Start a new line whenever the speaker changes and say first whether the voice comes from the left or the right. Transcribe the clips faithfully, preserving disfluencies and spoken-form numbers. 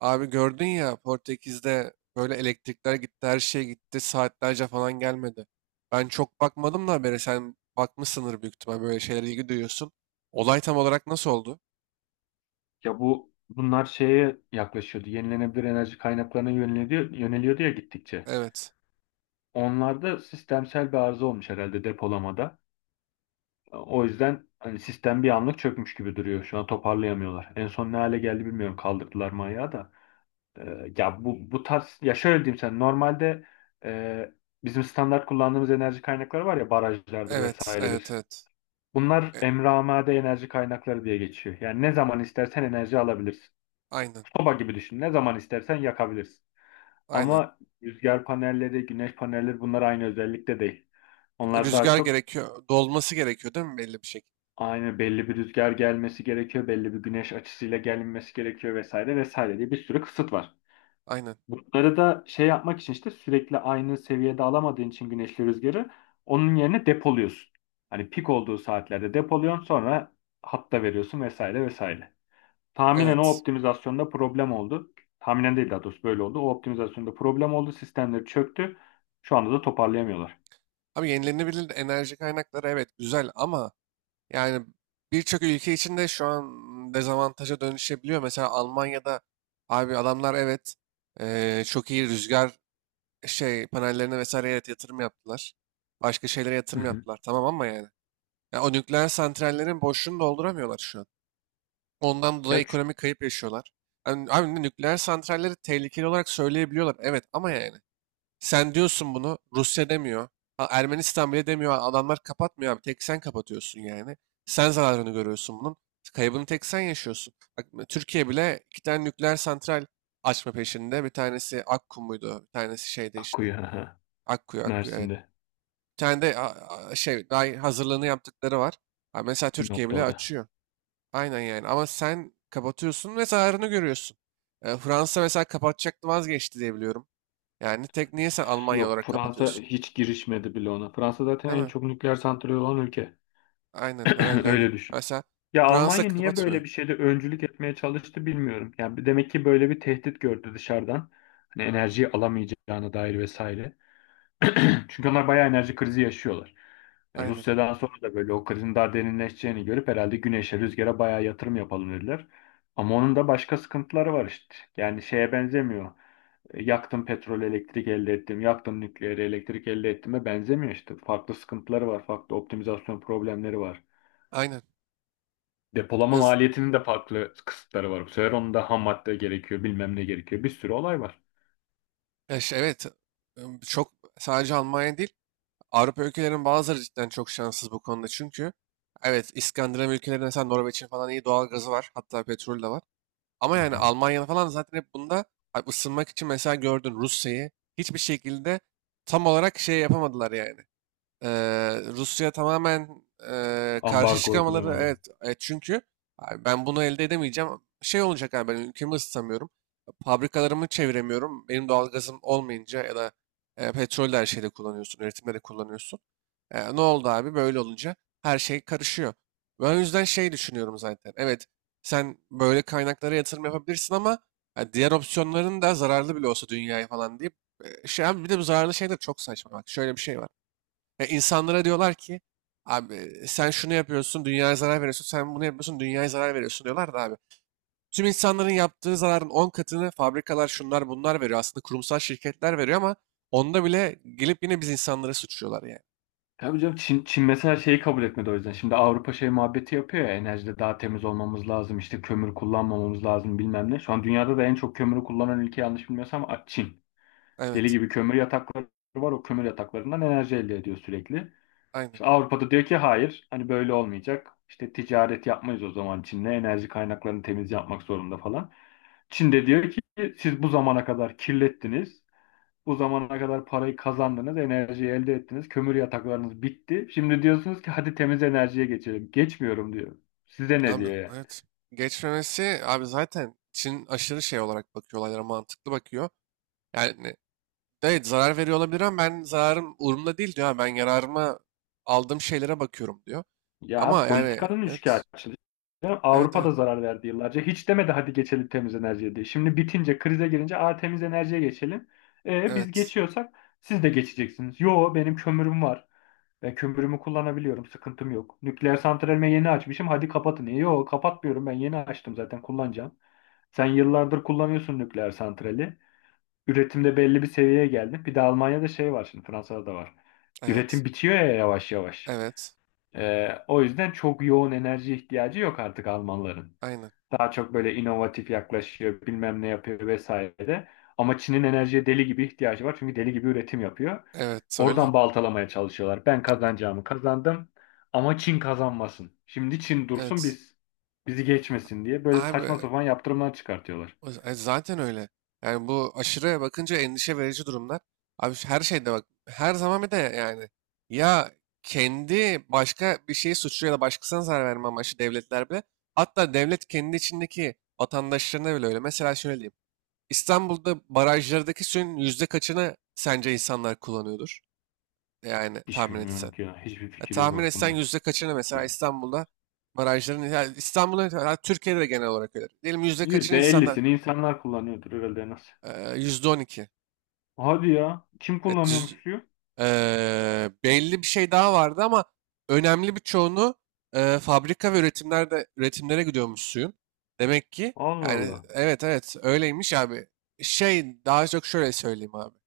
right: Abi gördün ya, Portekiz'de böyle elektrikler gitti, her şey gitti, saatlerce falan gelmedi. Ben çok bakmadım da habere, sen bakmışsındır büyük ihtimal, böyle şeylere ilgi duyuyorsun. Olay tam olarak nasıl oldu?
left: Ya bu bunlar şeye yaklaşıyordu. Yenilenebilir enerji kaynaklarına yöneliyordu, yöneliyordu ya gittikçe.
right: Evet,
left: Onlarda sistemsel bir arıza olmuş herhalde depolamada. O yüzden hani sistem bir anlık çökmüş gibi duruyor. Şu an toparlayamıyorlar. En son ne hale geldi bilmiyorum. Kaldırdılar mı ayağı da. Ee, ya bu bu tarz ya şöyle diyeyim sen normalde e, bizim standart kullandığımız enerji kaynakları var ya barajlardır
right: evet, evet,
left: vesairedir.
right: evet.
left: Bunlar
right: E,
left: emre amade enerji kaynakları diye geçiyor. Yani ne zaman istersen enerji alabilirsin.
right: aynen,
left: Soba gibi düşün. Ne zaman istersen yakabilirsin.
right: aynen.
left: Ama rüzgar panelleri, güneş panelleri bunlar aynı özellikte değil. Onlar daha
right: Rüzgar
left: çok
right: gerekiyor, dolması gerekiyor değil mi belli bir şekilde?
left: aynı belli bir rüzgar gelmesi gerekiyor, belli bir güneş açısıyla gelinmesi gerekiyor vesaire vesaire diye bir sürü kısıt var.
right: Aynen,
left: Bunları da şey yapmak için işte sürekli aynı seviyede alamadığın için güneşli rüzgarı onun yerine depoluyorsun. Hani pik olduğu saatlerde depoluyorsun sonra hatta veriyorsun vesaire vesaire. Tahminen o
right: evet.
left: optimizasyonda problem oldu. Tahminen değil daha doğrusu böyle oldu. O optimizasyonda problem oldu. Sistemleri çöktü. Şu anda da toparlayamıyorlar.
right: Abi, yenilenebilir enerji kaynakları, evet, güzel ama yani birçok ülke için de şu an dezavantaja dönüşebiliyor. Mesela Almanya'da, abi, adamlar evet, eee, çok iyi rüzgar şey panellerine vesaire, evet, yatırım yaptılar. Başka şeylere
left: Hı
right: yatırım
left: hı.
right: yaptılar. Tamam ama yani. Ya o nükleer santrallerin boşluğunu dolduramıyorlar şu an. Ondan
left: Ya
right: dolayı
left: ç-
right: ekonomik kayıp yaşıyorlar. Yani, abi, nükleer santralleri tehlikeli olarak söyleyebiliyorlar. Evet ama yani. Sen diyorsun bunu. Rusya demiyor. Ha, Ermenistan bile demiyor. Adamlar kapatmıyor abi. Tek sen kapatıyorsun yani. Sen zararını görüyorsun bunun. Kaybını tek sen yaşıyorsun. Bak, Türkiye bile iki tane nükleer santral açma peşinde. Bir tanesi Akku muydu? Bir tanesi şeyde işte.
left: akıyor
right: Akkuyu, Akkuyu evet.
left: Mersin'de.
right: Bir tane de a- a- şey daha, hazırlığını yaptıkları var. Ha, mesela Türkiye
left: Sinop'ta
right: bile
left: o da.
right: açıyor. Aynen yani. Ama sen kapatıyorsun ve zararını görüyorsun. E, Fransa mesela kapatacaktı, vazgeçti diye biliyorum. Yani tek niye sen Almanya
left: Yok
right: olarak
left: Fransa
right: kapatıyorsun?
left: hiç girişmedi bile ona. Fransa zaten
right: Değil
left: en
right: mi?
left: çok nükleer santrali olan ülke.
right: Aynen, herhalde öyle.
left: Öyle düşün.
right: Mesela
left: Ya
right: Fransa
left: Almanya niye
right: kapatmıyor.
left: böyle bir şeyde öncülük etmeye çalıştı bilmiyorum. Yani bir- demek ki böyle bir tehdit gördü dışarıdan. Hani enerjiyi alamayacağına dair vesaire. Çünkü onlar bayağı enerji krizi yaşıyorlar. Yani
right: Aynen.
left: Rusya'dan sonra da böyle o krizin daha derinleşeceğini görüp herhalde güneşe, rüzgara bayağı yatırım yapalım dediler. Ama onun da başka sıkıntıları var işte. Yani şeye benzemiyor. E, Yaktım petrol, elektrik elde ettim. Yaktım nükleer, elektrik elde ettiğime benzemiyor işte. Farklı sıkıntıları var, farklı optimizasyon problemleri var.
right: Aynen.
left: Depolama
right: Yaz-
left: maliyetinin de farklı kısıtları var. Bu sefer onun da ham madde gerekiyor, bilmem ne gerekiyor. Bir sürü olay var.
right: ya şey, evet. Im, Çok, sadece Almanya değil. Avrupa ülkelerinin bazıları cidden çok şanssız bu konuda. Çünkü evet, İskandinav ülkelerinde mesela Norveç'in falan iyi doğal gazı var. Hatta petrol de var. Ama
left: Hı
right: yani
left: hı.
right: Almanya falan zaten hep bunda, hani ısınmak için mesela, gördün Rusya'yı, hiçbir şekilde tam olarak şey yapamadılar yani. Eee, Rusya tamamen, eee, karşı
left: Ambargo
right: çıkamaları,
left: uygulayamadı.
right: evet, evet, çünkü abi ben bunu elde edemeyeceğim. Şey olacak, abi ben ülkemi ısıtamıyorum. Fabrikalarımı çeviremiyorum. Benim doğalgazım olmayınca ya da e, petrol de her şeyde kullanıyorsun. Üretimde de kullanıyorsun. E, ne oldu abi, böyle olunca her şey karışıyor. Ben o yüzden şey düşünüyorum zaten. Evet, sen böyle kaynaklara yatırım yapabilirsin ama, ha, diğer opsiyonların da zararlı bile olsa dünyaya falan deyip, e, şey abi, bir de bu zararlı şeyler çok saçma. Bak, şöyle bir şey var. Ya, insanlara diyorlar ki abi sen şunu yapıyorsun dünyaya zarar veriyorsun, sen bunu yapıyorsun dünyaya zarar veriyorsun diyorlar da abi. Tüm insanların yaptığı zararın on katını fabrikalar, şunlar bunlar veriyor. Aslında kurumsal şirketler veriyor ama onda bile gelip yine biz insanları suçluyorlar yani.
left: Tabii canım Çin, Çin mesela şeyi kabul etmedi o yüzden. Şimdi Avrupa şey muhabbeti yapıyor ya enerjide daha temiz olmamız lazım işte kömür kullanmamamız lazım bilmem ne. Şu an dünyada da en çok kömürü kullanan ülke yanlış bilmiyorsam A- Çin. Deli
right: Evet.
left: gibi kömür yatakları var o kömür yataklarından enerji elde ediyor sürekli.
right: Aynen.
left: İşte Avrupa'da diyor ki hayır hani böyle olmayacak. İşte ticaret yapmayız o zaman Çin'le enerji kaynaklarını temiz yapmak zorunda falan. Çin de diyor ki siz bu zamana kadar kirlettiniz. Bu zamana kadar parayı kazandınız, enerjiyi elde ettiniz, kömür yataklarınız bitti. Şimdi diyorsunuz ki hadi temiz enerjiye geçelim. Geçmiyorum diyor. Size ne
right: Abi
left: diyor yani?
right: evet. Geçmemesi abi, zaten Çin aşırı şey olarak bakıyor olaylara, mantıklı bakıyor. Yani evet, zarar veriyor olabilir ama ben zararım umurumda değil diyor. "Ha, ben yararıma aldığım şeylere bakıyorum" diyor.
left: Ya
right: Ama yani
left: politikanın
right: evet.
left: üçkağıtçılığı.
right: Evet, evet,
left: Avrupa'da zarar verdi yıllarca. Hiç demedi hadi geçelim temiz enerjiye diye. Şimdi bitince, krize girince a temiz enerjiye geçelim. E, biz
right: evet,
left: geçiyorsak siz de geçeceksiniz. Yo benim kömürüm var. Ben kömürümü kullanabiliyorum. Sıkıntım yok. Nükleer santralimi yeni açmışım. Hadi kapatın. E, Yo kapatmıyorum. Ben yeni açtım zaten kullanacağım. Sen yıllardır kullanıyorsun nükleer santrali. Üretimde belli bir seviyeye geldin. Bir de Almanya'da şey var şimdi Fransa'da da var.
right: evet,
left: Üretim bitiyor ya yavaş yavaş.
right: evet,
left: Ee, o yüzden çok yoğun enerji ihtiyacı yok artık Almanların.
right: aynen,
left: Daha çok böyle inovatif yaklaşıyor, bilmem ne yapıyor vesaire. Ama Çin'in enerjiye deli gibi ihtiyacı var. Çünkü deli gibi üretim yapıyor.
right: evet, öyle,
left: Oradan baltalamaya çalışıyorlar. Ben kazanacağımı kazandım ama Çin kazanmasın. Şimdi Çin dursun
right: evet,
left: biz bizi geçmesin diye böyle
right: abi,
left: saçma sapan yaptırımlar çıkartıyorlar.
right: o- e, zaten öyle yani. Bu aşırıya bakınca endişe verici durumlar, abi, şu- her şeyde bak, her zaman bir de yani, ya, kendi başka bir şeyi suçlu ya da başkasına zarar verme amaçlı devletler bile, hatta devlet kendi içindeki vatandaşlarına bile öyle. Mesela şöyle diyeyim: İstanbul'da barajlardaki suyun yüzde kaçını sence insanlar kullanıyordur, yani
left: Hiç
right: tahmin
left: bilmiyorum
right: etsen?
left: ki ya. Hiçbir
right: Ya
left: fikir
right: tahmin
left: yok
right: etsen
left: aklımda.
right: yüzde kaçını mesela, İstanbul'da barajların, ya İstanbul'da, ya Türkiye'de de genel olarak öyle. Diyelim yüzde kaçını insanlar,
left: yüzde ellisini insanlar kullanıyordur herhalde nasıl?
right: eee, yüzde on iki.
left: Hadi ya. Kim
right: Evet,
left: kullanıyormuş
right: yüz-
left: suyu?
right: eee, belli bir şey daha vardı ama, önemli bir çoğunu eee, fabrika ve üretimlerde, üretimlere gidiyormuş suyun. Demek ki,
left: Allah
right: yani,
left: Allah.
right: evet, evet öyleymiş abi. Şey, daha çok şöyle söyleyeyim abi.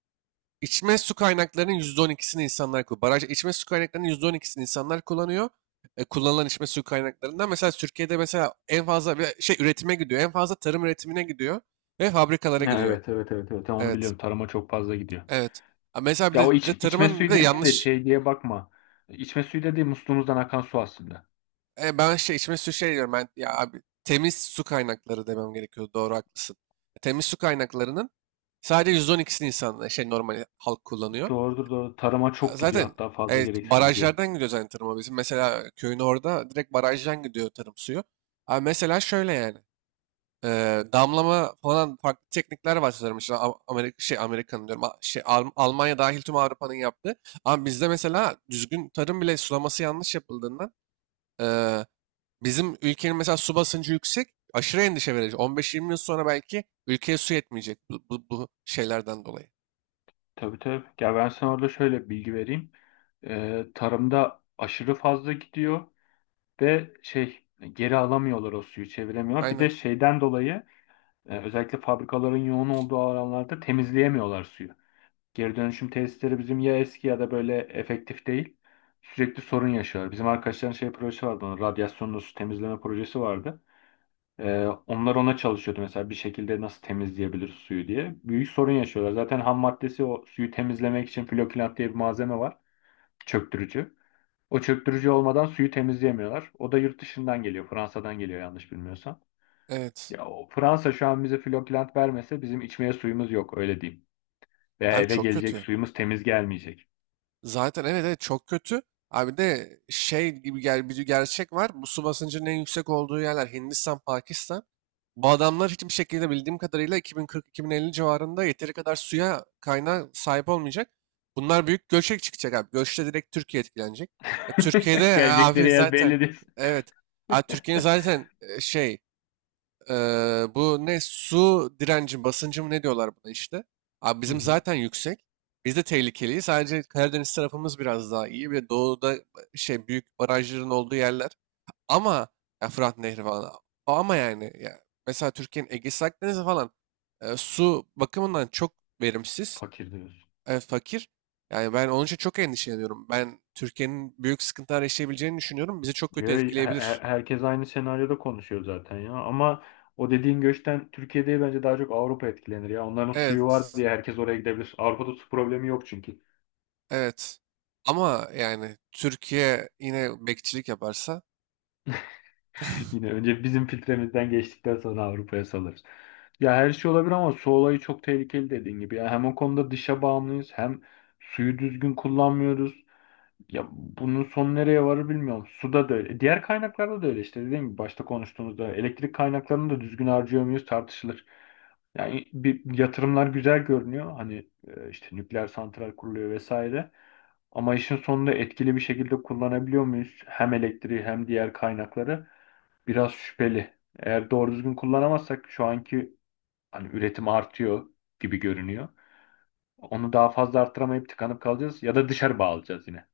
right: İçme su kaynaklarının yüzde on ikisini insanlar kullanıyor. Baraj içme su kaynaklarının yüzde on ikisini insanlar kullanıyor. E, kullanılan içme su kaynaklarından mesela Türkiye'de, mesela en fazla bir şey üretime gidiyor. En fazla tarım üretimine gidiyor ve fabrikalara
left: Ha,
right: gidiyor.
left: evet, evet, evet, evet. Ha, onu
right: Evet.
left: biliyorum. Tarıma çok fazla gidiyor.
right: Evet. Ha, mesela bir de,
left: Ya o
right: bir
left: iç,
right: de
left: içme
right: tarımın bir
left: suyu
right: de
left: dediğim de
right: yanlış.
left: şey diye bakma. İçme suyu dediğim musluğumuzdan akan su aslında.
right: E, ben şey içme su şey diyorum, ben ya abi temiz su kaynakları demem gerekiyor. Doğru, haklısın. Temiz su kaynaklarının sadece yüzde on ikisini insanlar şey, normal halk kullanıyor.
left: Doğrudur doğru. Tarıma
right: A,
left: çok gidiyor
right: Zaten
left: hatta fazla
right: evet,
left: gereksiz gidiyor.
right: barajlardan gidiyor zaten tarıma bizim. Mesela köyün orada direkt barajdan gidiyor tarım suyu. Abi mesela şöyle yani. e, Damlama falan farklı teknikler var sanırım. İşte Amerika, şey Amerika'nın diyorum. A- Şey, Al- Almanya dahil tüm Avrupa'nın yaptığı. Ama bizde mesela düzgün tarım bile sulaması yanlış yapıldığından, e, bizim ülkenin mesela su basıncı yüksek. Aşırı endişe verici. on beş yirmi yıl sonra belki ülkeye su yetmeyecek, bu, bu, bu şeylerden dolayı.
left: Tabii tabii. Ya ben sana orada şöyle bilgi vereyim. Ee, tarımda aşırı fazla gidiyor. De şey e, geri alamıyorlar o suyu çeviremiyorlar. Bir de
right: Aynen.
left: şeyden dolayı e, özellikle fabrikaların yoğun olduğu alanlarda temizleyemiyorlar suyu. Geri dönüşüm tesisleri bizim ya eski ya da böyle efektif değil. Sürekli sorun yaşıyorlar. Bizim arkadaşların şey projesi vardı. Onun radyasyonlu su temizleme projesi vardı. E, onlar ona çalışıyordu mesela bir şekilde nasıl temizleyebiliriz suyu diye. Büyük sorun yaşıyorlar. Zaten ham maddesi o suyu temizlemek için flokilant diye bir malzeme var. Çöktürücü. O çöktürücü olmadan suyu temizleyemiyorlar. O da yurt dışından geliyor. Fransa'dan geliyor yanlış bilmiyorsam.
right: Evet.
left: Ya o Fransa şu an bize Flokland vermese bizim içmeye suyumuz yok öyle diyeyim. Veya
right: Abi
left: eve
right: çok
left: gelecek
right: kötü.
left: suyumuz temiz gelmeyecek.
right: Zaten evet, evet çok kötü. Abi de şey gibi, gel bir gerçek var. Bu su basıncının en yüksek olduğu yerler Hindistan, Pakistan. Bu adamlar hiçbir şekilde bildiğim kadarıyla iki bin kırk-iki bin elli civarında yeteri kadar suya kaynağı sahip olmayacak. Bunlar büyük göçe çıkacak abi. Göçte direkt Türkiye etkilenecek. E, Türkiye'de e,
left: Gelecekleri
right: abi
left: yer
right: zaten
left: belli değil.
right: evet. Abi Türkiye'nin zaten e, şey Eee, bu ne, su direnci basıncı mı ne diyorlar buna işte. Abi
left: Hı
right: bizim
left: hı.
right: zaten yüksek. Biz de tehlikeliyiz. Sadece Karadeniz tarafımız biraz daha iyi ve doğuda, şey, büyük barajların olduğu yerler. Ama ya, Fırat Nehri falan. Ama yani ya, mesela Türkiye'nin Ege'si Akdeniz'i falan, e, su bakımından çok verimsiz,
left: Fakir diyorsun.
right: e, fakir. Yani ben onun için çok endişeleniyorum. Ben Türkiye'nin büyük sıkıntılar yaşayabileceğini düşünüyorum. Bizi çok kötü
left: Yo, he- he-
right: etkileyebilir.
left: herkes aynı senaryoda konuşuyor zaten ya. Ama o dediğin göçten Türkiye'de bence daha çok Avrupa etkilenir ya. Onların suyu var
right: Evet.
left: diye herkes oraya gidebilir. Avrupa'da su problemi yok çünkü.
right: Evet. Ama yani Türkiye yine bekçilik yaparsa
left: Yine önce bizim filtremizden geçtikten sonra Avrupa'ya salarız. Ya her şey olabilir ama su olayı çok tehlikeli dediğin gibi. Ya hem o konuda dışa bağımlıyız hem suyu düzgün kullanmıyoruz. Ya bunun son nereye varır bilmiyorum. Suda da öyle. Diğer kaynaklarda da öyle işte dediğim gibi başta konuştuğumuzda elektrik kaynaklarını da düzgün harcıyor muyuz tartışılır. Yani bir yatırımlar güzel görünüyor. Hani e, işte nükleer santral kuruluyor vesaire. Ama işin sonunda etkili bir şekilde kullanabiliyor muyuz? Hem elektriği hem diğer kaynakları biraz şüpheli. Eğer doğru düzgün kullanamazsak şu anki hani üretim artıyor gibi görünüyor. Onu daha fazla arttıramayıp tıkanıp kalacağız ya da dışarı bağlayacağız yine.